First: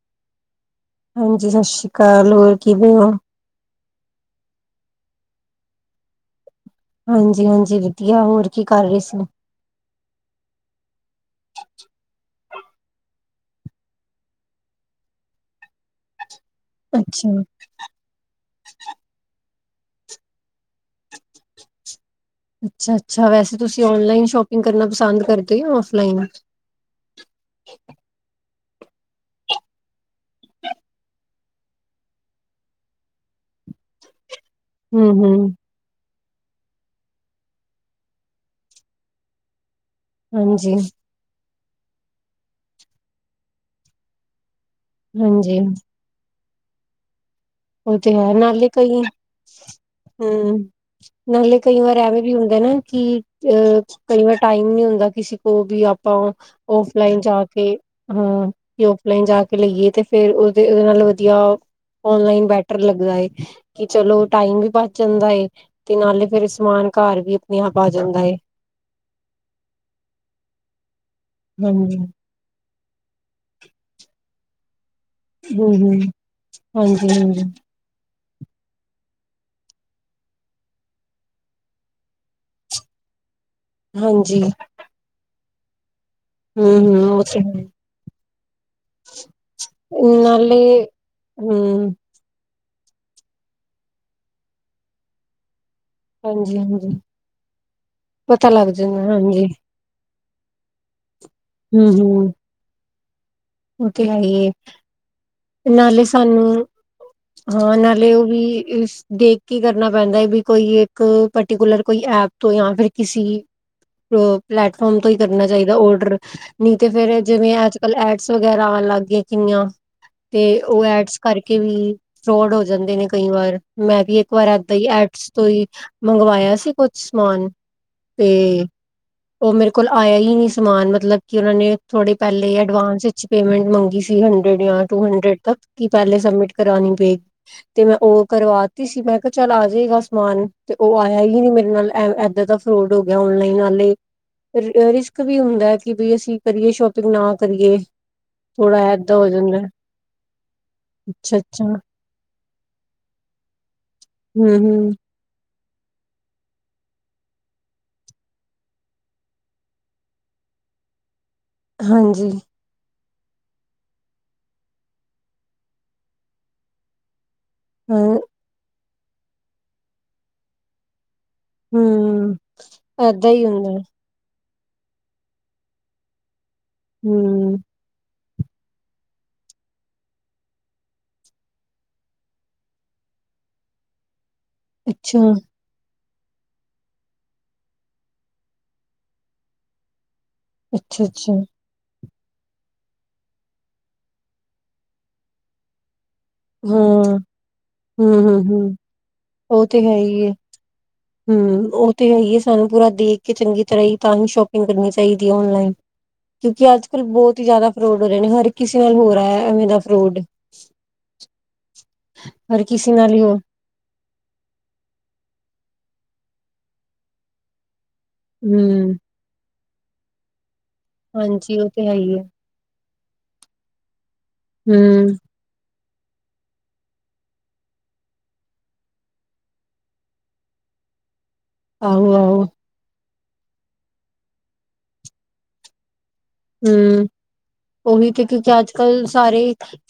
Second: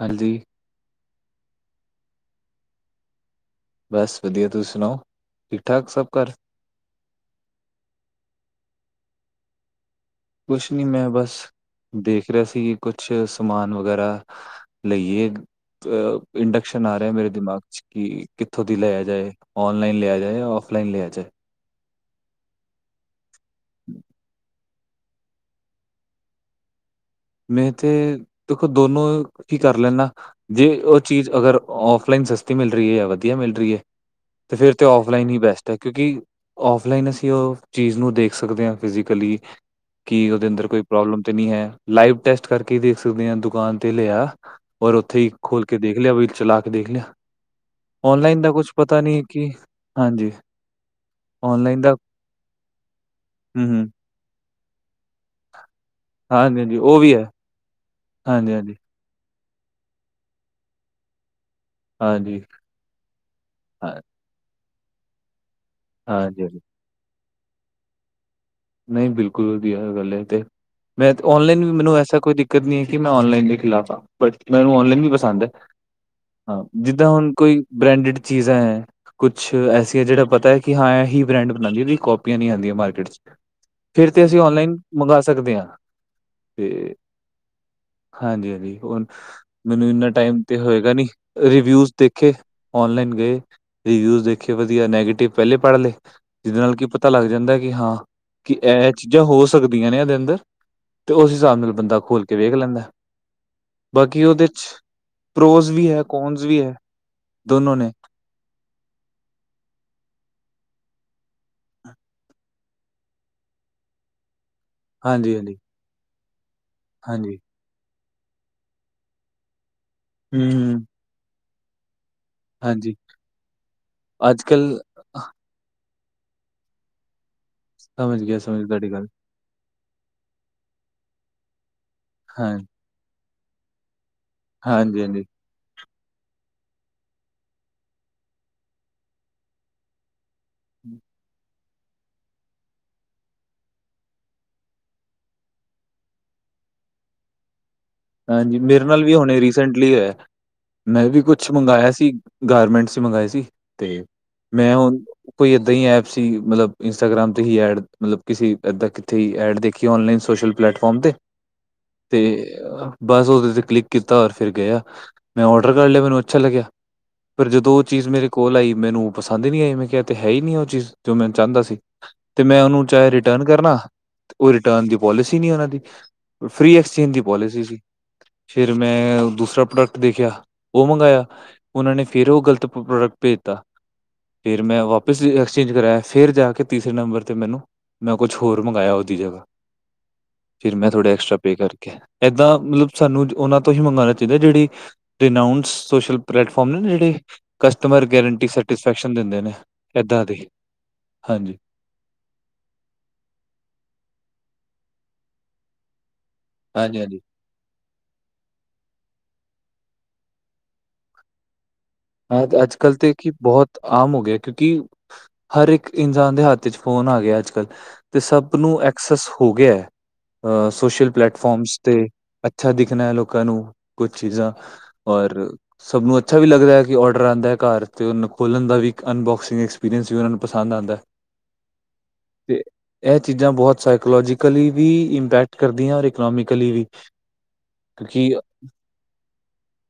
ਹਾਂਜੀ, ਹਾਂਜੀ, ਸਸ੍ਰੀ ਕਾਲ! ਹੋਰ ਕਿਵੇਂ ਓਂ? ਬਸ ਵਧੀਆ! ਤੁਸੀਂ ਸੁਣਾਓ, ਠੀਕ-ਠਾਕ ਸੱਭ ਘਰ? ਹਾਂਜੀ-ਹਾਂਜੀ, ਵਧੀਆ! ਹੋਰ ਕੀ ਕਰ ਰੇ ਸੀ? ਕੁਛ ਨੀ, ਮੈਂ ਬਸ ਦੇਖ ਰਿਹਾ ਸੀ । ਕੁਛ ਸਮਾਨ ਵਗੈਰਾ ਲਈਏ ਅ ਇੰਡਕਸ਼ਨ ਆ ਰਿਹਾ ਮੇਰੇ ਅੱਛਾ, ਦਿਮਾਗ 'ਚ ਕਿ ਕਿੱਥੋਂ ਦੀ ਲਇਆ ਜਾਏ, ਔਨਲਾਈਨ ਲਿਆ ਜਾਏ, ਆਫਲਾਈਨ ਲਿਆ ਜਾਏ । [inaudible] ਅੱਛਾ-ਅੱਛਾ! ਵੈਸੇ ਤੁਸੀਂ ਔਨਲਾਈਨ ਸ਼ੋਪਿੰਗ ਕਰਨਾ ਪਸੰਦ ਕਰਦੇ ਆਫ਼ਲਾਈਨ? ਮੈਂ ਤੇ ਦੇਖੋ! ਦੋਨੋ ਹੀ ਕਰ ਲੈਨਾ, ਜੇ ਉਹ ਚੀਜ਼ ਅਗਰ ਆਫ਼ਲਾਈਨ ਸਸਤੀ ਮਿਲ ਰੀ ਐ, ਵਧੀਆ ਮਿਲ ਮਿਲ ਰਹੀ ਹੈ, 'ਤੇ ਫਿਰ ਤੇ ਆਫ਼ਲਾਈਨ ਹੀ ਹੂੰ-ਹੂੰ, ਬੈਸਟ ਐ, ਕਿਉਂਕਿ ਆਫ਼ਲਾਈਨ ਅਸੀਂ ਉਹ ਚੀਜ਼ ਨੂੰ ਦੇਖ ਸਕਦੇ ਆਂ, ਫਿਜ਼ਕਲੀ ਕੀ ਉਹਦੇ ਅੰਦਰ ਕੋਈ ਹਾਂਜੀ-ਹਾਂਜੀ ਪ੍ਰੋਬਲਮ ਤੇ ਨੀ ਹੈ? ਲਾਈਵ ਟੈਸਟ ਕਰਕੇ ਦੇਖ ਸਕਦੇ ਆਂ, ਦੁਕਾਨ ਤੇ ਲਿਆਏਆ । ਓਰ ਉੱਥੇ ਈ ਖੋਲ਼ ਕੇ ਦੇਖ ਲਿਆ, ਵੀ ਚਲਾ ਕੇ ਦੇਖ ਲਿਆ । ਉਹ ਤੇ ਹੈ, ਨਾਲੇ਼ ਕਈ ਕਿ ਹਾਂਜੀ ਹਮ ਨਾਲੇ਼! ਕਈ ਔਨਲਾਈਨ ਦਾ ਵਾਰ, ਐਵੇਂ ਵੀ ਹੁੰਦਾ ਨਾ, ਕਿ ਹੂੰ, ਅ ਹੂੰ ਕਈ ਵਾਰ ਟਾਈਮ ਨਈਂ ਹੁੰਦਾ । ਕਿਸੇ ਕੋ ਵੀ ਆਪਾਂ ਹਾਂਜੀ, ਹਾਂਜੀ ਉਹ ਵੀ ਆਫਲਾਈਨ ਹੈ ਜਾਕੇ, ਹੰ ਹਾਂਜੀ, ਹਾਂਜੀ, ਆਫ਼ਲਾਈਨ ਜਾ ਤੇ ਲਈਏ, ਤੇ ਫੇਰ ਉਹਦੇ ਉਹ ਵਾਲਾ ਵਧੀਆ ਹਾਂਜੀ! ਔਨਲਾਈਨ ਬੈਟਰ ਲੱਗਦਾ ਏ, ਕਿ ਹਾਂ ਚਲੋ! ਟਾਈਮ ਵੀ ਬਚ ਜਾਂਦਾ ਏ, ਤੇ ਨਾਲੇ਼ ਹਾਂਜੀ, ਫੇ਼ਰ ਹਾਂਜੀ ਸਮਾਨ ਘਰ ਵੀ ਨੀਹਾ ਪਾ ਜਾਂਦਾ ਏ । ਨਹੀਂ! ਬਿਲਕੁਲ ਵਧੀਆ ਗੱਲ ਐ ਏ ਤੇ, ''ਮੈਂ ਔਨਲਾਈਨ ਵੀ ਮੈਨੂੰ ਹਾਂਜੀ ਐਸਾ ਕੋਈ ਦਿੱਕਤ ਨੀ ਕਿ, ਮੈਂ ਔਨਲਾਈਨ ਦੇ ਖਿਲਾਫ਼ ਆਂ, ਬਟ! ਮੈਨੂੰ ਔਨਲਾਈਨ ਵੀ ਪਸੰਦ ਐ! ਹੂੰ ਹੂੰ ਹਾਂ! ਹਾਂਜੀ ਜਿੱਦਾਂ ਹੁਣ, ਹਾਂਜੀ ਕੋਈ ਬ੍ਰੈਂਡਿਡ ਚੀਜ਼ਾਂ ਹੈ, ਕੁਛ ਐਸੀਆਂ ਜਿਹੜਾ ਪਤਾ ਹੈ ਕਿ, ਹਾਂ। ਏਹੀ ਬ੍ਰੈਂਡ ਬਣਾਂਦੀ ਐ, ਜਿਹਦੀ ਕਾਪੀ ਨਈਂ ਆਉਂਦੀਆਂ ਮਾਰਕੀਟ'ਚ । ਫਿਰ ਤੇ, ਅਸੀਂ ਹਾਂਜੀ ਔਨਲਾਈਨ ਮੰਗਾ ਸਕਦੇ ਆਂ । ਹੂੰ, ਹੂੰ, ਓ ਤੇ, ਹੈ। ਹਾਂਜੀ-ਹਾਂਜੀ, ਹੁਣ ਮੈਨੂੰ ਇੰਨਾ ਟਾਈਮ ਤੇ ਨਾਲੇ ਹੋਏਗਾ ਨਈਂ, ਰੀਵਿਊਜ਼ ਹੂੰ ਦੇਖੇ । ਔਨਲਾਈਨ ਗਏ, ਰਿਵਿਊਜ਼ ਦੇਖੇ, ਵਧੀਆ। ਨੈਗੇਟਿਵ ਪਹਿਲੇ ਪੜ੍ਹ ਲਏ, ਹਾਂਜੀ ਜਿਹਦੇ ਨਾਲ ਕਿ ਹਾਂਜੀ ਪਤਾ ਲੱਗ ਜਾਂਦਾ, ਕਿ ਹਾਂ! ਪਤਾ ਕਿ, ਲੱਗ ਇਹ ਜਾਂਦਾ ਚੀਜ਼ਾਂ ਹੋ ਹਾਂਜੀ ਸਕਦੀਆਂ ਨੇ । ਇਹਦੇ ਅੰਦਰ 'ਤੇ ਉਸ ਹਿਸਾਬ ਨਾਲ ਹੂੰ ਬੰਦਾ ਹੂੰ ਖੋਲਕੇ ਵੇਖ ਲੈਂਦਾ । ਉਹ ਤੇ, ਹੈਈਏ ਪ੍ਰੋਜ਼ ਵੀ ਹੈ ਨਾਲੇ ਕੋਨਸ ਸਾਨੂੰ ਵੀ ਹੈ ਦੋਨੋ ਹਾਂ, ਨੇ ਨਾਲੇ ਉਹ ਵੀ ਦੇਖਕੇ ਕਰਨਾ ਪੈਂਦਾ ਹੈ ਵੀ ਕੋਈ, ਇੱਕ ਪਰਟੀਕੁਲਰ ਕੋਈ ਐਪ ਤੋਂ ਜਾਂ ਫਿਰ ਕਿਸੀ ਪਲੈਟਫਾਰਮ ਤੋਂ, ਹੀ ਹਾਂਜੀ ਕਰਨਾ ਹਾਂਜੀ ਚਾਹੀਦਾ ਓਡਰ। ਨੀ ਤੇ ਫੇਰ ਹਾਂਜੀ ਜਿਵੇਂ ਅੱਜ-ਕਲ ਐਡ੍ਸ ਵਗੈਰਾ ਆਉਣ ਲੱਗ ਗਈਆ ਕਿੰਨੀਆਂ ਹੂੰ ਤੇ, ਹੂੰ ਉਹ ਐਡ੍ਸ ਕਰਕੇ ਵੀ ਫਰੋਡ ਹੋ ਹਾਂਜੀ ਜਾਂਦੇ ਨੇ ਕਈ ਵਾਰ।''ਮੈਂ ਵੀ ਇੱਕ ਅੱਜ ਵਾਰ ਕੱਲ ਏਦਾਂ ਹੀ ਐਡਸ ਤੋ, ਹੀ ਮੰਗਵਾਇਆ ਸੀ, ਕੁੱਛ ਸਮਾਨ? ਸਮਝ ਤੇ ਗਿਆ, ਸਮਝ ਤੁਹਾਡੀ ਗੱਲ। ਉਹ ਮੇਰੇ ਕੋਲ ਆਇਆ ਹੀ ਨਹੀਂ ਸਮਾਨ ਮਤਲਬ ਕਿ, ਉਹਨਾਂ ਨੇ ਥੋੜੇ ਪਹਿਲੇ ਹਾਂ ਐਡਵਾਂਸ ਵਿੱਚ ਪੇਮੈਂਟ ਮੰਗੀ ਸੀ। ਥ੍ਰੀ-ਹੰਡਰੇਡ ਯਾਂ, ਹਾਂਜੀ ਹਾਂਜੀ ਟੂ-ਹੰਡਰੇਡ ਤਕ। ਕਿ ਪਹਿਲੇ ਸਬਮੀਟ ਕਰਵਾਣੀ ਪੇ, ਤੇ ''ਮੈਂ ਉਹ ਕਰਵਾਤੀ ਸੀ, ਮੈਂ ਕਿਹਾ ਚੱਲ, ਆਜੇਗਾ ਸਮਾਨ ਤੇ ਉਹ ਆਇਆ ਹੀ ਨਹੀਂ ਮੇਰੇ ਨਾਲ, ਐ-ਐਦਾਂ ਦਾ ਫਰੋਡ ਹੋ ਗਿਆ ਔਨਲਾਈਨ ਆਲੇ। ਰਿਸਕ ਵੀ ਹੁੰਦਾ ਕਿ, ਬਈ। ਅਸੀਂ ਕਰੀਏ, ਸ਼ੋਪਿੰਗ ਨਾ ਕਰੀਏ। ਹਾਂਜੀ, ਥੋੜਾ ਮੇਰੇ ਨਾਲ ਵੀ ਏਦਾਂ ਹੋ ਹੁਣੇ ਜਾਂਦਾ ਰੀਸੇਂਟਲੀ ਹੋਇਆ। ''ਮੈਂ ਵੀ ਅੱਛਾ ਕੁਛ ਅੱਛਾ ਮੰਗਵਾਇਆ ਸੀ ਗਾਰਮੇਂਟ੍ਸ'ਚ ਮੰਗਾਏ ਸੀ। ਤੇ ਹਮ ਮੈਂ, ਹਮ ਹੁਣ ਕੋਈ ਇੱਦਾਂ ਹੀ ਐਪ ਸੀ, ਮਤਲਬ! ਇੰਸਟਾਗ੍ਰਾਮ ਤੇ ਹੀ, ਐਡ ਮਤਲਬ ਕਿਸੇ ਇੱਦਾਂ ਕਿੱਥੇ ਹੀ ਐਡ ਦੇਖੀ ਔਨਲਾਈਨ ਸੋਸ਼ਲ ਪਲੈ ਪਲੈਟਫਾਰਮ ਤੇ। ਤੇ ਹਾਂਜੀ ਬਸ ਉਹਦੇ ਤੇ ਕਲਿੱਕ ਕੀਤਾ, ਔਰ ਫਿਰ ਗਿਆ ''ਮੈਂ ਔਰਡਰ ਕਰ ਲਿਆ ਮੈਨੂੰ ਅੱਛਾ ਲੱਗਿਆ। ਪਰ ਜਦੋਂ ਉਹ ਚੀਜ਼ ਹਾਂ ਮੇਰੇ ਕੋਲ ਆਈ, ਮੈਨੂੰ ਪਸੰਦ ਹੀ ਨਹੀਂ ਆਈ ''ਮੈਂ ਕਿਹਾ ਤੇ, ਹੈ ਹੀ ਨਹੀਂ, ਉਹ ਚੀਜ਼। ਜੋ ਮੈਂ ਚਾਹੁੰਦਾ ਸੀ ਹਮ ਤੇ, ਮੈਂ ਉਹਨੂੰ ਚਾਹੇ ਏਦਾਂ ਰਿਟਰਨ ਹੀ ਹੁੰਦਾ ਕਰਨਾ ਉਹ ਰਿਟਰਨ ਦੀ ਪੌਲਿਸੀ ਨਹੀਂ ਉਹਨਾਂ ਦੀ, ਫ੍ਰੀ, ਐਕਸਚੇਂਜ ਦੀ ਹਮ ਪੋਲਿਸੀ ਸੀ। ਫਿਰ ਮੈਂ, ਦੂਸਰਾ ਪ੍ਰੋਡਕਟ ਦੇਖਿਆ ਉਹ ਮੰਗਾਇਆ ਉਹਨਾ ਨੇ, -ਫੇਰ ਉਹ ਗ਼ਲਤ ਪ੍ਰੋਡਕਟ ਭੇਜਤਾ। ਫਿਰ, ''ਮੈਂ ਅੱਛਾ ਵਾਪਿਸ ਐਕਸਚੇਂਜ ਕਰਵਾਇਆ। ਫਿਰ ਜਾਕੇ ਤੀਸਰੇ ਨੰਬਰ ਤੇ, ਮੈਨੂੰ ਮੈਂ ਕੁਛ ਹੋਰ ਮੰਗਾਇਆ ਉਹਦੀ ਜਗ੍ਹਾ। ਫਿਰ ਮੈਂ, ਅੱਛਾ ਥੋੜੇ ਅੱਛਾ ਐਕਸਟਰਾ ਪੇ ਕਰਕੇ, ਏਦਾਂ ਮਤਲਬ ਸਾਨੂੰ ਉਹਨਾਂ ਤੋਂ ਹੀ ਮੰਗਾਣਾ ਚਾਹੀਦਾ, ਜਿਹੜੀ ਦੇ ਨਾਓਨ ਸੋਸ਼ਲ ਪਲੇਟਫਾਰਮ ਨੇ, ਜਿਹੜੇ ਹਾਂ ਕਸਟਮਰ ਹਮ ਹਮ ਗਰੰਟੀ ਹਮ ਸੈਟਿਸਫੈਕਸ਼ਨ ਦਿੰਦੇ ਨੇ। ਐਦਾਂ ਦੇ। ਹਾਂਜੀ ਹੂੰ, ਉਹ ਤੇ ਹੈਈਏ ਸਾਨੂੰ ਪੂਰਾ ਦੇਖਕੇ ਚੰਗੀ ਤਰ੍ਹਾਂ ਹੀ ਤਾਂ, ਹੀ ਸ਼ੋਪਿੰਗ ਕਰਨੀ ਚਾਹੀਦੀ ਔਨਲਾਈਨ ਕਿਉਂਕਿ ਹਾਂਜੀ ਅੱਜ-ਕਲ ਹਾਂਜੀ ਬਹੁਤ ਹੀ ਜ਼ਿਆਦਾ ਫਰੋਡ ਹੋ ਰਹੇ ਨੇ, ਹਰ ਕਿਸੇ ਨਾਲ ਹੋ ਰਿਹਾ ਹੈ, ਐਵੇਂ ਦਾ ਫਰੋਡ। ਹਾਂ। ਹਰ ਅੱਜ- ਕਿਸੇ ਕੱਲ ਤਾ ਨਾਲ ਹੀ ਕੀ ਹੋ ਬਹੁਤ ਆਮ ਹੋ ਗਿਆ, ਕਿਉਂਕਿ ਹਰ ਇੱਕ ਇਨਸਾਨ ਦੇ ਹੱਥ'ਚ ਫੋਨ ਆਗਿਆ ਅੱਜ-ਕਲ। ਤੇ, ਸੱਪ ਨੂੰ ਹੂੰ ਐਕਸੈਸ ਹੋ ਗਿਆ ਹੈ। ਅ ਸੋਸ਼ਲ ਹਾਂਜੀ ਉਹ ਪਲੈਟਫਾਰਮਸ ਤੇ। ਹੈ ਹੀ ਹੈ ਅੱਛਾ, ਦਿਖਨਾ ਏ ਲੋਕਾਂ ਨੂੰ। ਕੁਛ ਚੀਜ਼ਾਂ, ਹੂੰ ਔਰ ਸਭ ਨੂੰ ਅੱਛਾ ਵੀ ਲੱਗ ਰਿਹਾ। ਕਿ ਔਡਰ ਆਉਂਦਾ ਹੈ ਘਰ ਅਤੇ ਉਹਨੂੰ ਖੋਲ੍ਹਣ ਦਾ ਵੀ ਇੱਕ ਅਨਬੋਕਸਿੰਗ ਐਕਸਪੀਰੀਅੰਸ ਵੀ ਉਹਨਾਂ ਨੂੰ ਪਸੰਦ ਆਉਦਾ ਹੈ। ਆਹੋ ਆਹੋ। ਇਹ ਚੀਜ਼ਾਂ ਬਹੁਤ ਸਾਈਕੋਲੋਜੀਕਲੀ ਵੀ ਇੰਪੈਕਟ ਕਰਦੀਆਂ ਔਰ। ਇਕਨੋਮਿਕਲੀ ਵੀ ਹਮ ਉਹੀ ਤੇ ਕਿਉਂਕਿ ਅੱਜ ਕੱਲ ਸਾਰੇ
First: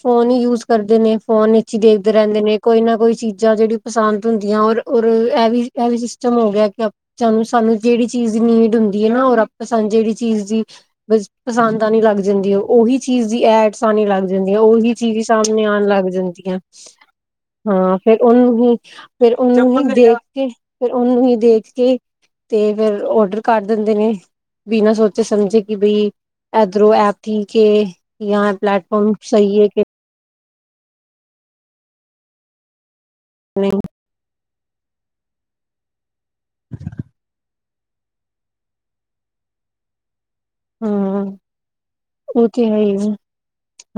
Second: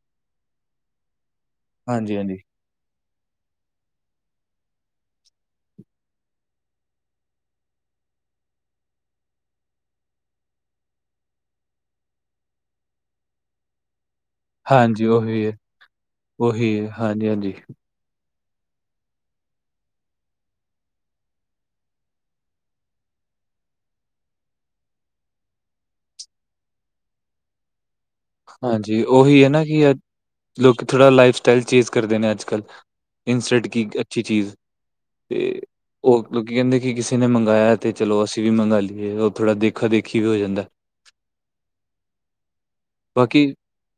ਫੋਨ ਹੀ ਯੂਜ ਕਰਦੇ ਨੇ। ਫੋਨ ਵਿੱਚ ਹੀ ਦੇਖਦੇ ਹਾਂਜੀ ਹਾਂਜੀ ਰਹਿੰਦੇ ਨੇ ਕੋਈ ਨਾ ਕੋਈ। ਚੀਜ਼ਾਂ ਜਿਹੜੀ ਪਸੰਦ ਹੁੰਦੀਆਂ ਔਰ ਔਰ ਇਹ ਵੀ ਇਹ ਵੀ ਸਿਸਟਮ ਹੋ ਗਿਆ ਕਿ ਆਪਾਂ ਨੂੰ ਸਾਨੂੰ ਜਿਹੜੀ ਚੀਜ਼। ਇਜੀ ਨੀਡ ਹੁੰਦੀ ਹੈ ਨਾ ।ਔਰ ਆਪ ਜਿਹੜੀ ਚੀਜ਼ ਦੀ ਪਸੰਦ ਆਨੀ ਲੱਗ ਜਾਂਦੀ ਉਹੀ ਚੀਜ਼ ਦੀ ਐਡਸ ਆਣੀ ਲੱਗ। ਜਾਂਦੀ ਉਹੀ ਹਾਂਜੀ ਚੀਜ਼ ਉਹੀ ਹੈ ਸਾਹਮਣੇ ਆਉਣ ਲੱਗ ਜਾਂਦੀਆਂ ਉਹੀ ਹੈ ਹਾਂਜੀ ਹਾਂਜੀ ਹਾਂ। ਫੇਰ ਉਹਨੂੰ ਹੀ ਫੇਰ ਉਹਨੂੰ ਹੀ ਦੇਖ ਕੇ ਫਿਰ ਉਹਨੂੰ ਹੀ ਦੇਖ ਕੇ ਤੇ ਫੇਰ ਔਡਰ ਕਰ ਦਿੰਦੇ ਨੇ ਬਿਨਾਂ ਸੋਚੇ ਸਮਝੇ ਕਿ ਬਈ ਐਦਰੋ ਐਪ ਠੀਕ ਏ ਯਾਂ ਇਹ ਹਾਂਜੀ ਪਲੇੈਟਫਾਰਰਮ ਉਹੀ ਸਹੀ ਨਾ ਹੈ ਕਿ ਅੱਜ ਲੋਕ ਥੋੜ੍ਹਾ ਲਾਈਫ ਸਟਾਈਲ ਚੇਂਜ ਕਰਦੇ ਨੇ ਅੱਜ ਕੱਲ ਇੰਸਟੈਂਟ ਨਹੀਂ ਕੀ ਅੱਛੀ ਚੀਜ਼। ਤੇ ਉਹ ਲੋਕੀਂ ਕਹਿੰਦੇ, ਕਿ ਕਿਸੇ ਨੇ ਮੰਗਾਇਆ। ਤੇ ਚਲੋ ਅਸੀਂ ਵੀ ਮੰਗਾ ਲਈਏ ਥੋੜਾ ਦੇਖਾ ਦੇਖੀ। ਵੀ ਹੋ ਜਾਂਦਾ। ਹਾਂ ਉਹ ਤੇ ਹੈ ਹੀ ਜੀ ਆ ਬਾਕੀ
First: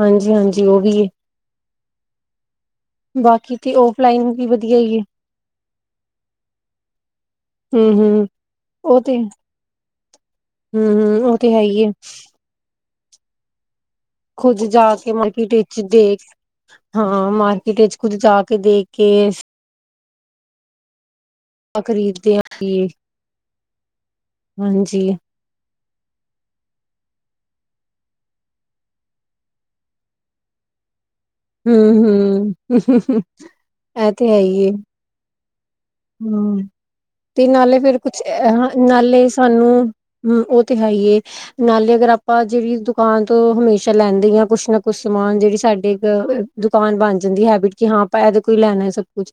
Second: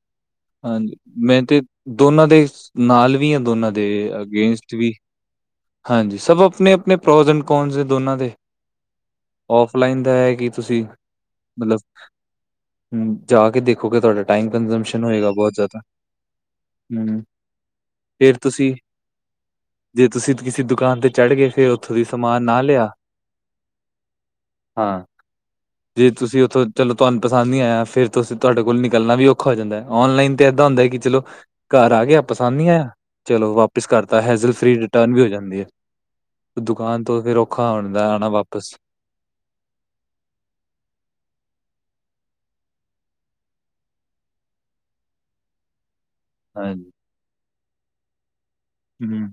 ਹਾਂਜੀ ਹਾਂਜੀ ਉਹ ਵੀ ਹੈ। ਮੈਂ ਤੇ ਦੋਨਾਂ ਦੇ ਨਾਲ ਵੀ ਆ ਬਾਕੀ ਦੋਨਾਂ ਤੇ ਦੇ ਔਫਲਾਈਨ ਅਗੇਸਟ ਵਧੀਆ ਵੀ। ਹੀ ਹੈ ਹਾਂਜੀ ਸਭ ਆਪਣੇ- ਆਪਣੇ ਪ੍ਰੋਜੇਕਡ ਕੌਰਨਸ ਨੇ ਹੂੰ ਦੋਨਾਂ ਹੂੰ ਦੇ। ਉਹ ਤੇ ਆਫਲਾਈਨ ਦਾ ਹੈ ਕਿ ਤੁਸੀ ਹੂੰ ਹੂੰ ਉਹ ਤੇ ਹੈ ਮਤਲਬ। ਹੀ ਹੂ ਜਾ ਕੇ ਦੇਖ- ਖੁੱਦ ਜਾ ਕੇ ਮਾਰਕੀਟ ਵਿਚ ਦੇਖ। ਹੂੰ ਹਾਂ ਮਾਰਕੀਟ ਵਿਚ ਖੁਦ ਫੇਰ ਜਾ ਕੇ ਤੁਸੀਂ ਦੇਖ ਕੇ। ਜੇ ਤੁਸੀ ਕਿਸੇ ਦੁਕਾਨ ਤੇ ਚੜ ਗਏ ਫੇਰ ਉਥੋ ਦੀ ਖਰੀਦਦੇ ਆ ਸਮਾਨ ਨਾ ਲਿਆ। ਹਾਂ ਹਾਂਜੀ ਜੇ ਤੁਸੀ ਉਥੋ ਚਲੋ ਤੁਹਾਨੂੰ ਪਤਾ। ਪਸੰਦ ਨੀ ਆਇਆ ਫਿਰ ਤੁਸੀ ਤੁਹਾਡੇ ਕੋਲ ਨਿਕਲਣਾ ਵੀ ਔਖਾ ਹੋ ਜਾਂਦਾ ਓਨਲਾਈਨ ਤੇ ਇਦਾ ਹੁੰਦਾ ਕਿ ਚਲੋ। ਹੂੰ ਘਰ ਆ ਗਿਆ ਪਸੰਦ ਨਹੀ ਆਇਆ ਹੂੰ ਚਲੋ ਵਾਪਿਸ ਇਹ ਕਰਤਾ ਤੇ ਹੈ ਹੈਜ਼ਲ ਹੀ ਏ ਫਰੀ ਰਿਟਰਨ ਵੀ ਹੋ ਜਾਦੀ ਹੈ। ਹਮ ਦੁਕਾਨ ਤੋਂ ਫਿਰ ਤੇ ਔਖਾ ਨਾਲੇ ਫੇਰ ਹੁੰਦਾ ਕੁਛ ਆਣਾ ਵਾਪਸ ਨਾਲੇ ਸਾਨੂੰ ਹੂ ਉਹ ਤੇ ਹੈ। ਹੀ ਨਾਲੇ ਅਗਰ ਆਪਾਂ ਜਿਹੜੀ ਦੁਕਾਨ ਤੋਂ ਹਮੇਸ਼ਾ ਲੈਂਦੇ ਹੀ ਆ ਕੁਛ ਨਾ ਕੁਛ ਸਮਾਨ ਜਿਹੜੀ ਸਾਡੇ ਇਕ ਹਾਂਜੀ। ਦੁਕਾਨ ਬਣ ਜਾਦੀ ਹੈਬਿਟ ਕਿ ਹਾਂ ਆਪਾਂ ਇਹ ਤੋਂ ਕੋਈ ਲੈਣਾ ਸਭ ਹੂੰ, ਕੁਛ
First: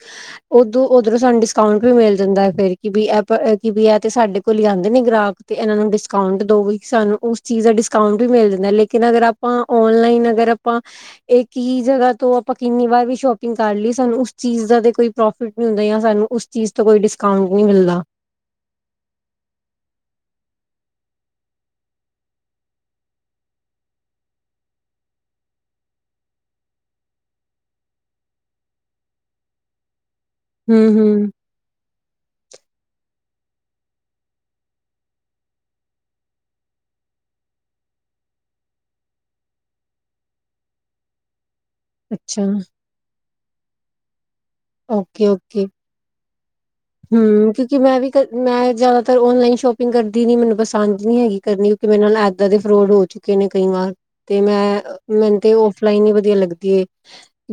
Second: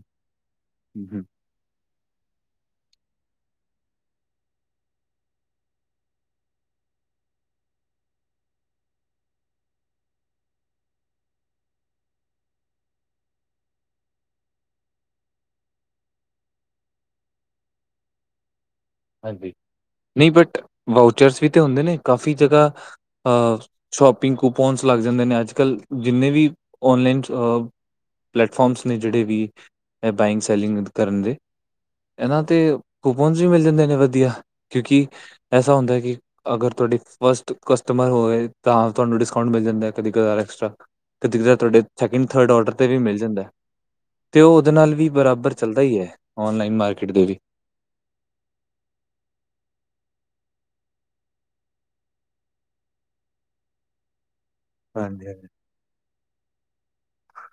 ਉਦੋ ਉਧਰੋਂ ਹੂੰ, ਸਾਨੂੰ ਡਿਸਕਾਊਂਟ। ਵੀ ਮਿਲ ਜਾਦਾ ਫੇਰ ਕਿ ਵੀ ਇਹ ਕਿ ਵੀ ਇਹ ਤੇ ਸਾਡੇ ਕੋਲ ਹੀ ਆਉਦੇ ਨੇ ਗਰਾਹਕ ਤੇ ਇਹਨਾ ਨੂੰ ਡਿਸਕਾਊਂਟ ਦੋ ਬਈ। ਸਾਨੂੰ ਉਸ ਚੀਜ਼ ਦਾ ਡਿਸਕਾਊਂਟ ਵੀ ਮਿਲ ਜਾਦਾ ਲੇਕਿਨ ਅਗਰ ਆਪਾ ਓਨਲਾਈਨ ਅਗਰ ਆਪਾ। ਇਕ ਹੀ ਜਗਾ ਤੋ ਆਪਾ ਕਿੰਨੀ ਵਾਰ ਵੀ ਸ਼ੋਪਿਗ ਕਰ ਲਈਏ ਸਾਨੂੰ ਉਸ ਚੀਜ਼ ਦਾ ਤੇ ਕੋਈ ਪ੍ਰੋਫਿਟ ਨਹੀ ਹੁੰਦਾ ਜਾਂ ਸਾਨੂੰ। ਉਸ ਚੀਜ਼ ਤੋਂ ਕੋਈ ਡਿਸਕਾਊਂਟ ਨਹੀ ਮਿਲਦਾ। ਹਾਂਜੀ। ਨਹੀ ਬਟ ਵਊਚਰਸ ਵੀ ਤੇ ਹੁੰਦੇ ਨੇ ਕਾਫੀ ਜਗਾ ਸ਼ੋਪਿਗ ਕੂਪੰਜ। ਲਗ ਜਾਦੇ ਨੇ ਅਜ ਕਲ ਜਿਨੇ ਵੀ ਓਨਲਾਈਨ ਅ ਪਲੇੈਟਫਾਰਮਸ ਨੇ ਜਿਹੜੇ ਵੀ ਬੈਗ ਹਮ ਸੈਲਿਗ ਕਰਨ ਹਮ ਦੇ ਇਹਨਾਂ ਤੇ ਕੂਪਨ ਵੀ ਮਿਲ ਜਾਦੇ। ਵਧੀਆ ਕਿਉਕਿ ਐਸਾ ਹੁੰਦਾ ਕਿ ਅਗਰ ਤੁਹਾਡੀ ਫਸਟ ਕਸਟਮਰ ਹੋਵੇ ਤਾਂ। ਤੁਹਾਨੂੰ ਡਿਸਕਾਊਂਟ ਮਿਲ ਜਾਦਾ ਕਦੇ ਕਦਾਰ ਐਕਸਟਰਾ ਕਦੀ ਕਦਾਰ ਤੁਹਾਡੇ ਸੈਕਿੰਡ ਅੱਛਾ ਥਰਡ ਆਰਡਰ ਤੇ ਵੀ ਮਿਲ ਜਾਦਾ ਹੈ। ਤੇ ਉਹ ਉਹਦੇ ਨਾਲ ਵੀ ਬਰਾਬਰ ਚਲਦਾ ਹੀ ਹੈ। ਔਨਲਾਈਨ ਮਾਰਕੀਟ ਦੇ ਵੀ ਹਮ ਕਿਉਕਿ ਮੈ ਵੀ ਕਲ ਮੈ ਜਿਆਦਾਤਰ ਔਨਲਾਈਨ ਸੋਪਿਗ ਕਰਦੀ ਨੀ। ਮੈਨੂੰ ਪਸੰਦ ਨਹੀ ਹੈਗੀ ਕਰਨੀ ਕਿਉਕਿ ਮੇਰੇ ਨਾਲ ਏਦਾ ਦੇ ਫਰੋਡ ਹੋ ਚੁਕੇ ਨੇ ਕਈ ਵਾਰ। ਤੇ ਮੈ ਹਾਂਜੀ, ਮੈਨੂੰ ਹਾਂਜੀ। ਤੇ ਉਫਲਾਈਨ ਹੀ ਵਧੀਆ ਲੱਗਦਾ।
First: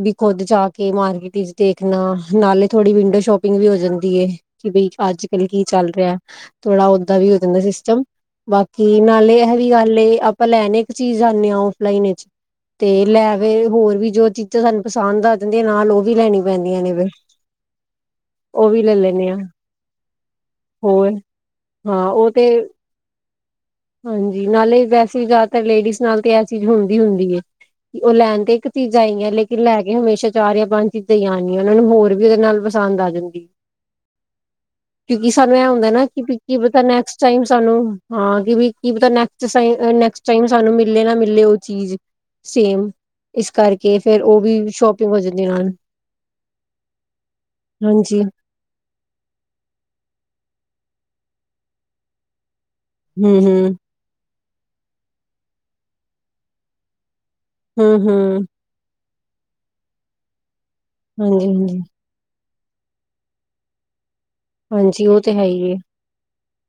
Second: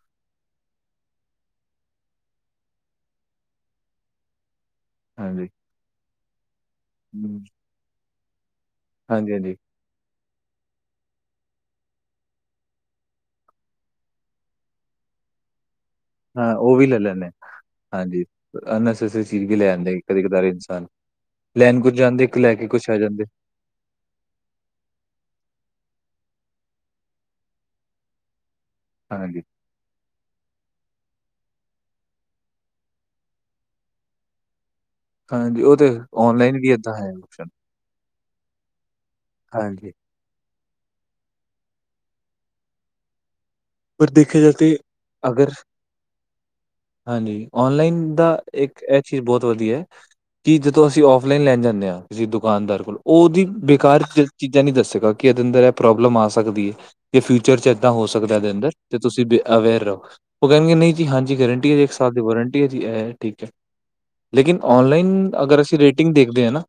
ਵੀ ਖੁਦ ਜਾ ਕੇ ਮਾਰਕੀਟ ਵਿਚ ਦੇਖਣਾ ਨਾਲੇ ਥੋੜੀ ਵਿਡੋ ਸ਼ੋਪਿਗ ਵੀ ਹੋ ਜਾਦੀ। ਏ ਕਿ ਬਈ ਅਜ ਕਲ ਹਾਂਜੀ, ਕੀ ਚਲ ਰਿਹਾ। ਥੋੜ੍ਹਾ ਓਦਾਂ ਵੀ ਹੋ ਹੂੰ। ਜਾਂਦਾ ਸਿਸਟਮ ਬਾਕੀ ਹਾਂਜੀ, ਨਾਲੇ ਹਾਂਜੀ ਇਹੋ ਵੀ ਗਲ ਏ ਆਪਾ ਲੈਣ ਇਕ ਚੀਜ਼ ਜਾਂਦੇ ਹਾਂ ਆਫਲਾਈਨ ਵਿਚ। ਤੇ ਲੈਵੇ ਹੋਰ ਵੀ ਜੋ ਚੀਜਾ ਸਾਨੂੰ ਪਸੰਦ ਆ ਜਾਦੀਆਂ ਨਾਲ ਉਹ। ਵੀ ਲੈਣੀ ਹਾਂ ਉਹ ਪੈਂਦੀਆਂ ਵੀ ਨੇ ਲੈ ਫਿਰ। ਲੈਦੇ ਹਾਂਜੀ। ਉਹ ਵੀ ਲੈ ਲੈਂਣੇ ਆ ਤੁਸੀਂ ਵੀ ਲੈ ਆਦੇ ਕਦੇ ਕਦਾਰ ਇਨਸਾਨ ਹੋਰ ਲੈਣ ਕੁਝ ਹਾਂ ਜਾਦੇ ਉਹ ਇਕ ਤੇ ਲੈ ਕੇ ਕੁਛ ਆ ਜਾਦੇ। ਹਾਂਜੀ ਨਾਲੇ ਵੈਸੇ ਵੀ ਜਿਆਦਾਤਰ ਲੇਡੀਜ਼ ਨਾਲ ਤੇ ਇਹ ਚੀਜ ਹੁੰਦੀ ਹੁੰਦੀ ਹੈ। ਉਹ ਲੈਣ ਤੇ ਇਕ ਚੀਜ ਆਈ ਹੈ। ਹਾਂਜੀ, ਲੇਕਿਨ ਲੈ ਕੇ ਹਮੇਸ਼ਾ ਚਾਰ ਜਾ ਪੰਜ। ਤੇ ਆਣੀ ਆ ਉਹਨਾ ਨੂੰ ਹੋਰ ਵੀ ਉਹਦੇ ਨਾਲ ਪਸੰਦ ਆ ਜਾਦੀ। ਕਿਉਕਿ ਸਾਨੂੰ ਹਾਂਜੀ ਇਹ ਉਹ ਹੁੰਦਾ ਤੇ ਨਾ ਕਿਂ ਕੀ ਔਨਲਾਈਨ ਵੀ ਪਤਾ ਏਦਾਂ ਹੈ ਨੈਕਸਟ ਟਾਈਮ ਆਪਸ਼ਨ ਸਾਨੂੰ। ਹਾਂ ਕਿ ਵੀ ਕੀ ਹਾਂਜੀ ਨੈਕਸਟਾਈਮ ਨੈਕਸਟਾਈਮ। ਸਾਨੂੰ ਮਿਲੇ ਨਾ ਮਿਲੇ ਉਹ ਚੀਜ ਸੇਮ। ਇਸ ਕਰਕੇ ਪਰ ਫੇਰ ਉਹ ਦੇਖਿਆ ਜਾਏ ਵੀ ਤੇ ਸ਼ੋਪਿਗ ਹੋ ਜਾਦੀ ਅਗਰ ਹਨ। ਹਾਂਜੀ ਔਨਲਾਈਨ ਦਾ ਇਕ ਇਹ ਚੀਜ਼ ਬਹੁਤ ਵਧੀਆ ਹ ਕਿ ਜ। ਤੋਂ ਅਸੀ ਉਫਲਾਈਨ ਲੈਣ ਜਾਦੇ ਹਾਂ ਕਿਸੇ ਦੁਕਾਨਦਾਰ ਕੋਲ ਹੂੰ ਉਹਦੀ ਹੂੰ। ਬੇਕਾਰ। ਚੀਜ਼ਾਂ ਨੀ ਦਸੇਗਾ ਕਿ ਇਹਦੇ ਅੰਦਰ ਇਹ ਪ੍ਰੋਬਲਮ ਆ ਸਕਦੀ ਹੈ। ਤੇ ਫਿਊਚਰ ਚ' ਹੂੰ ਏਦਾਂ ਹੋ ਸਕਦਾ ਹੂੰ ਇਹਦੇ ਅੰਦਰ। ਤੇ ਤੁਸੀ ਬ ਅਵੇਅਰ ਰਹ ਉਹ ਕਹਿਗੇ ਨਹੀ ਜੀ ਹਾਂਜੀ ਗਰੰਟੀ ਹੈ। ਜੇ ਇਕ ਸਾਲ ਦੀ ਵਾਰੰਟੀ। ਜੀ ਇਹ ਠੀਕ ਹੈ। ਲੇਕਿਨ ਹਾਂਜੀ ਉਹ ਔਨਲਾਈਨ ਤੇ ਹੈ ਅਗਰ ਹੀ ਏ ਅਸੀ ਰੇਟਿੰਗ ਦੇਖਦੇ ਹ ਨਾ।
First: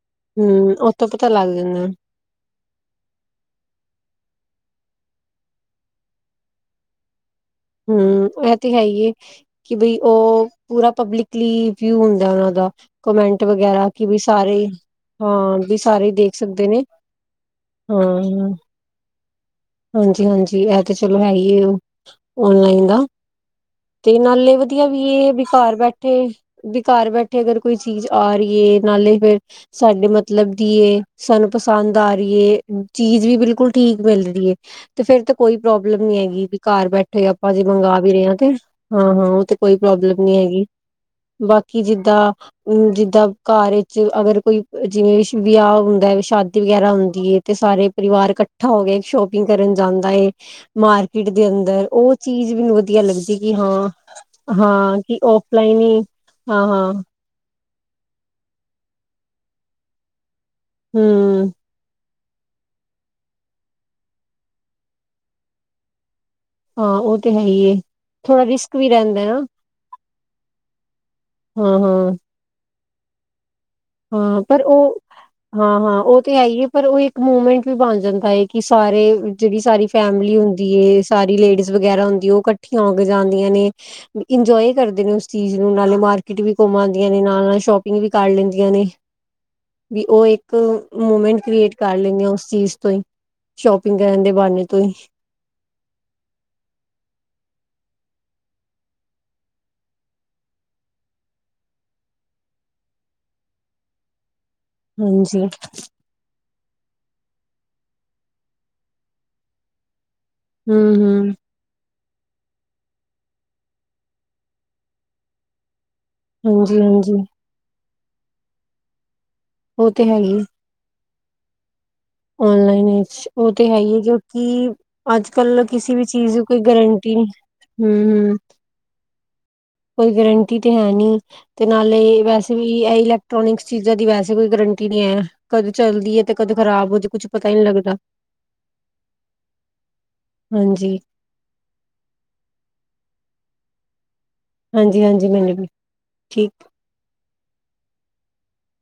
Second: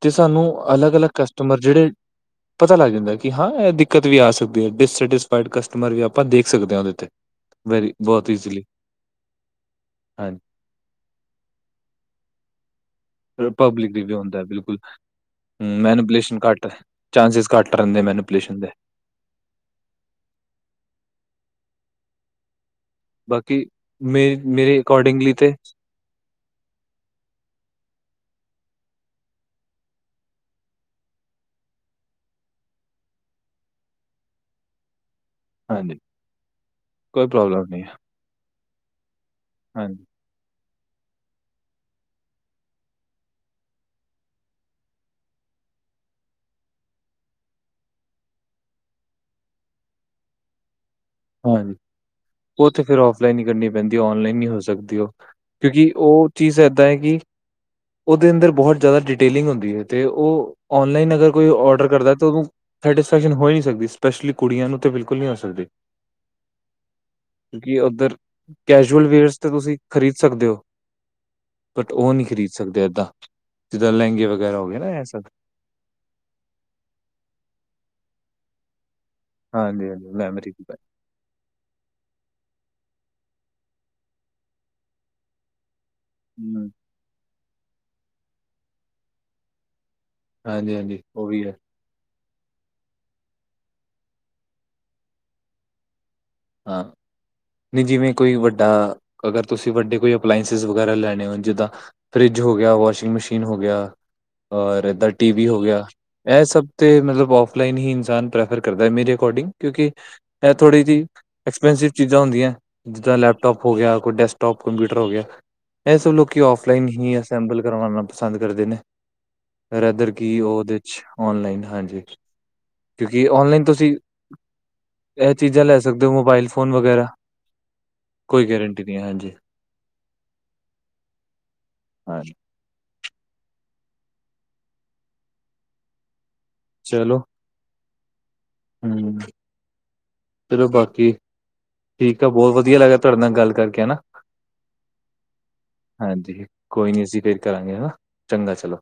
ਤੇ ਸਾਨੂੰ ਹੂੰ ਅਲਗ- ਉਥੋਂ ਅਲਗ ਪਤਾ ਲੱਗ ਕਸਟਮਰ ਜਾਂਦਾ। ਜਿਹੜੇ। ਪਤਾ ਲੱਗ ਜਾਂਦਾ ਕਿ ਹਾਂ ਇਹ ਦਿੱਕਤ ਵੀ ਆ ਸਕਦੀ ਹੈ ਡਿਸ ਸਤਿਸਫ਼ੀਏਡ ਕਸ। ਮਰ ਵੀ ਆਪਾਂ ਦੇਖ ਸਕਦੇ ਹਾਂ ਉਹਦੇ ਤੇ। ਵੈਰੀ ਬਹੁਤ ਹਮ ਇਹ ਈਜ਼ੀਲੀ ਤੇ ਹੈ ਹੀ ਏ ਕਿ ਬਈ ਹਾਂਜੀ, ਉਹ ਪੂਰਾ ਪਬਲਿਕਲੀ ਵਿਊ ਹੁੰਦਾ ਉਹਨਾ ਦਾ। ਕਮੈਂਟ ਵਗੈਰਾ ਪਬਲਿਕ ਕਿ ਰਿਵਿਊ ਵੀ ਹੁੰਦਾ ਹੈ, ਸਾਰੇ। ਬਿਲਕੁਲ। ਹਾਂ ਵੀ ਹੂੰ, ਸਾਰੇ ਹੀ ਦੇਖ ਮੈਨੀਪੂਲੇਸ਼ਨ ਘੱਟ ਸਕਦੇ ਐ, ਨੇ ਚਾਂਸਿਸ ਘੱਟ ਰਹਿੰਦੇ ਹੁੰ ਹ। ਮੈਨੀਪੂਲੇਸ਼ਨ ਦੇ, ਹਾਂਜੀ ਹਾਂਜੀ ਇਹ ਤੇ ਚਲੋ ਹੈ ਹੀ ਹੈ ਉਹ ਓਨਲਾਈਨ। ਦਾ ਬਾਕੀ। ਤੇ ਮੇ ਨਾਲੇ ਮੇਰੇ ਵਧੀਆ ਵੀ ਅਕੋਰਡਿੰਗਲੀ ਇਹ ਬਈ ਤੇ ਕਾਰ ਬੈਠੇ ਬਈ ਕਾਰ ਬੈਠੇ ਅਗਰ ਕੋਈ ਚੀਜ਼। ਆ ਰਹੀਏ ਨਾਲੇ ਫੇਰ ਸਾਡੇ ਮਤਲਬ ਦੀਏ ਸਾਨੂੰ ਪਸੰਦ ਆ ਰਹੀ ਹੈ ਚੀ। ਚੀਜ਼ ਵੀ ਬਿਲਕੁਲ ਠੀਕ ਮਿਲ ਰਹੀ ਹੈ। ਤੇ ਫੇਰ ਤੇ ਕੋਈ ਹਾਂਜੀ, ਪ੍ਰੋਬਲਮ ਨੀ ਹੈਗੀ ਵੀ ਘਰ ਬੈਠੇ ਕੋਈ ਆਪਾਂ ਜੇ ਪ੍ਰੋਬਲਮ ਨਹੀਂ ਹੈ, ਮੰਗਵਾ ਵੀ ਰਹੇ ਹਾਂ ਤੇ ਹਾਂ ਹਾਂ। ਕੋਈ ਹਾਂਜੀ, ਪ੍ਰੋਬਲਮ ਨੀ ਹੈਗੀ। [unintelligible] ਬਾਕੀ ਜਿੱਦਾਂ ਜਿੱਦਾਂ ਘਰ ਵਿੱਚ ਅਗਰ ਕੋਈ ਜਿਵੇਂ ਵਿਆਹ ਹੁੰਦਾ। ਸ਼ਾਦੀ ਵਗੈਰਾ ਹੁੰਦੀ ਏ ਤੇ ਸਾਰੇ ਪਰਿਵਾਰ ਇਕੱਠਾ ਹੋ ਕੇ ਸ਼ੋਪਿੰਗ ਕਰਨ ਜਾਂਦਾ ਏ। ਮਾਰਕੀਟ ਦੇ ਹਾਂਜੀ। ਅੰਦਰ ਉਹ ਚੀਜ਼ ਉਹ ਮੈਨੂੰ ਤੇ ਫਿਰ ਵਧੀਆ ਲੱਗਦੀ ਔਫਲਾਈਨ ਹੀ ਕਿ ਕਰਨੀ ਹਾਂ ਪੈਂਦੀ, ਹੈ, ਔਨਲਾਈਨ ਨਹੀਂ ਹੋ ਹਾਂ ਸਕਦੀ ਉਹ, ਕਿ ਓਫਲਾਈਨ। ਕਿਉਂਕਿ ਉਹ ਚੀਜ਼ ਹਾਂ, ਏਦਾਂ ਹੈ ਹਾਂ। ਕਿ ਉਹਦੇ ਅੰਦਰ ਬਹੁਤ ਜ਼ਿਆਦਾ ਡਿਟੇਲਿੰਗ ਹੁੰਦੀ ਹੈ ਤੇ ਉਹ ਔਨਲਾਈਨ ਅਗਰ ਕੋਈ ਹਮ ਆਰਡਰ ਕਰਦਾ। ਸੈਟਿਸਫੈਕਸ਼ਨ ਹੋ ਹੀ ਨਹੀਂ ਸਕਦੀ ਸਪੈਸ਼ਲੀ ਕੁੜੀਆਂ ਨੂੰ ਬਿਲਕੁਲ ਨਹੀਂ ਹੋ ਸਕਦੀ। ਹਾਂ ਉਹ ਤੇ ਹੈ ਹੀ ਏ। ਕਿਉਂਕਿ ਉੱਧਰ ਥੋੜਾ ਰਿਸਕ ਵੀ ਕੈਜੂਅਲ ਰਹਿੰਦਾ ਵੇਅਰਸ ਨਾ ਤਾਂ ਤੁਸੀਂ ਖਰੀਦ ਸਕਦੇ ਹੋ। ਹਾਂ ਬਟ ਉਹ ਹਾਂ ਨਹੀਂ ਖ਼ਰੀਦ ਸਕਦੇ ਏਦਾਂ। ਜਿੱਦਾਂ ਲਹਿੰਗੇ ਹਾਂ ਵਗੈਰਾ ਪਰ ਹੋ ਗਏ ਨਾ ਉਹ ਇਹ ਸਭ, ਹਾਂ ਹਾਂ ਉਹ ਤੇ ਹੈ ਹੀ ਹੈ ਪਰ ਉਹ ਇੱਕ ਮੂਮੈਂਟ ਵੀ ਬਣ ਜਾਂਦਾ ਹੈ। ਕਿ ਸਾਰੇ ਜਿਹੜੀ ਸਾਰੀ ਹਾਂਜੀ-ਹਾਂਜੀ, ਫੈਮਿਲੀ ਮੈਮਰੀ ਦੀ ਹੁੰਦੀ ਗੱਲ, ਏ ਸਾਰੀ ਲੇਡੀਜ਼ ਵਗੈਰਾ ਹੁੰਦੀ ਹੈ ਉਹ ਕ। ਠੀਆਂ ਹੋ ਕੇ ਜਾਂਦੀਆਂ ਨੇ। ਇੰਜੋਏ ਕਰਦੇ ਨੇ ਉਸ ਚੀਜ਼ ਨੂੰ ਨਾਲੇ। ਮਾਰਕੀਟ ਵੀ ਹੂੰ। ਘੁੰਮ ਆਉਂਦੀਆਂ ਨੇ ਨਾਲ ਨਾਲ ਸ਼ੋਪਿੰਗ ਵੀ ਕਰ ਲੈਂਦੀਆਂ ਨੇ। ਵੀ ਉਹ ਇੱਕ ਹਾਂਜੀ, ਹਾਂਜੀ ਉਹ ਮੂਮੈਂਟ ਵੀ ਹੈ ਕ੍ਰੀਏਟ ਕਰ ਲੈਂਦੇ ਆ ਉਸ। ਚੀਜ਼ ਤੋਂ ਹੀ ਸ਼ੋਪਿੰਗ ਕਰਨ ਦੇ ਬਾਨੇ ਤੋਂ ਹੀ। ਹਾਂ। ਨੀ ਜਿਵੇਂ ਕੋਈ ਵੱਡਾ ਅਗਰ ਤੁਸੀਂ ਵੱਡੇ ਕੋਈ ਅਪਲਾਈਸ ਵਗੈਰਾ ਲੈਣੇ ਹੋ ਜਿੱਦਾਂ ਫਰਿੱਜ। ਜੋ ਗਿਆ ਵਾਸ਼ਿੰਗ ਮਸ਼ੀਨ ਹੋ ਗਿਆ ਔਰ ਏਦਾਂ ਟੀ ਹਾਂਜੀ ਵੀ ਹੋ ਗਿਆ ਇਹ ਸਭ। ਤੇ ਮਤਲਬ ਉਫਲਾਈਨ ਹੀ ਇਨਸਾਨ ਪ੍ਰੈਫਰ ਕਰਦਾ ਮੇਰੇ ਅਕੋਰਡਿੰਗ ਕਿਉਂਕਿ ਇਹ ਥੋੜ੍ਹੀ ਜਿਹੀ। ਹੂੰ-ਹੂੰ ਐਕਸਪੈਂਸਿਵ ਚੀਜ਼ਾਂ ਹੁੰਦੀਆਂ ਜਿੱਦਾਂ ਲੈਪਟੋਪ ਹੋ ਗਿਆ ਕੋਈ ਡੈਸਕਟੋਪ ਕੰਪਿਊਟਰ ਹੋ ਗਿਆ। ਇਹ ਸਭ ਲੋਕੀ ਆਫਲਾਈਨ ਹੀ ਹਾਂਜੀ-ਹਾਂਜੀ ਅਸਬੰਲ ਕਰਉਣਾ ਪਸੰਦ ਕਰਦੇ ਨੇ। ਉਹ ਤੇ ਰਦਰ ਕੀ ਉਹਦੇ ਚ ਆਨਲਾਈਨ ਹਾਂਜੀ ਆਨਲਾਈਨ ਕਿਉਂਕਿ ਵਿੱਚ ਉਹ ਔਨਲਾਈਨ ਤੇ ਹੈ ਹੀ ਤੁਸੀਂ ਹੈ ਕਿਉਂਕਿ ਅੱਜ ਇਹ ਕੱਲ ਚੀਜ਼ਾਂ ਲੈ ਕਿਸੇ ਵੀ ਸਕਦੇ ਹੋ ਚੀਜ਼ ਮੋਬਾਇਲ ਕੋਈ ਫੋਨ ਵਗੈਰਾ ਗਰੰਟੀ ਨੀ ਹੂੰ ਕੋਈ ਗਰੰਟੀ ਨਹੀਂ ਹਾਂਜੀ। ਕੋਈ ਗਰੰਟੀ ਤੇ ਹੈ ਨੀ ਤੇ ਨਾਲੇ ਹਾਂਜੀ ਵੈਸੇ ਵੀ ਇਹੈ ਇਲੈਕਟ੍ਰਾਨਿਕ ਚੀਜ਼ਾਂ ਦੀ ਵੈਸੇ ਕੋਈ ਗਰੰਟੀ ਨਹੀਂ ਹੈ, ਕਦੇ ਚੱਲਦੀ ਹੈ ਤੇ ਕਦੇ ਖਰਾਬ ਹੋ ਜਾ ਕੁਛ ਪਤਾ ਹੀ ਨੀ ਲੱਗਦਾ ਹੂੰ। ਚਲੋ ਹਾਂਜੀ ਬਾਕੀ ਠੀਕ ਆ ਬਹੁਤ ਵਧੀਆ ਲੱਗਿਆ ਤੁਹਾਡੇ ਨਾਲ ਗੱਲ ਕਰਕੇ ਹਨਾ। ਹਾਂਜੀ ਹਾਂਜੀ ਮੈਨੂੰ ਵੀ ਹਾਂਜੀ ਠੀਕ ਕੋਈ ਨੀ ਅਸੀਂ ਤੇ ਕਰਾਂਗੇ ਹੈ ਨਾ ਚੰਗਾ ਚਲੋ।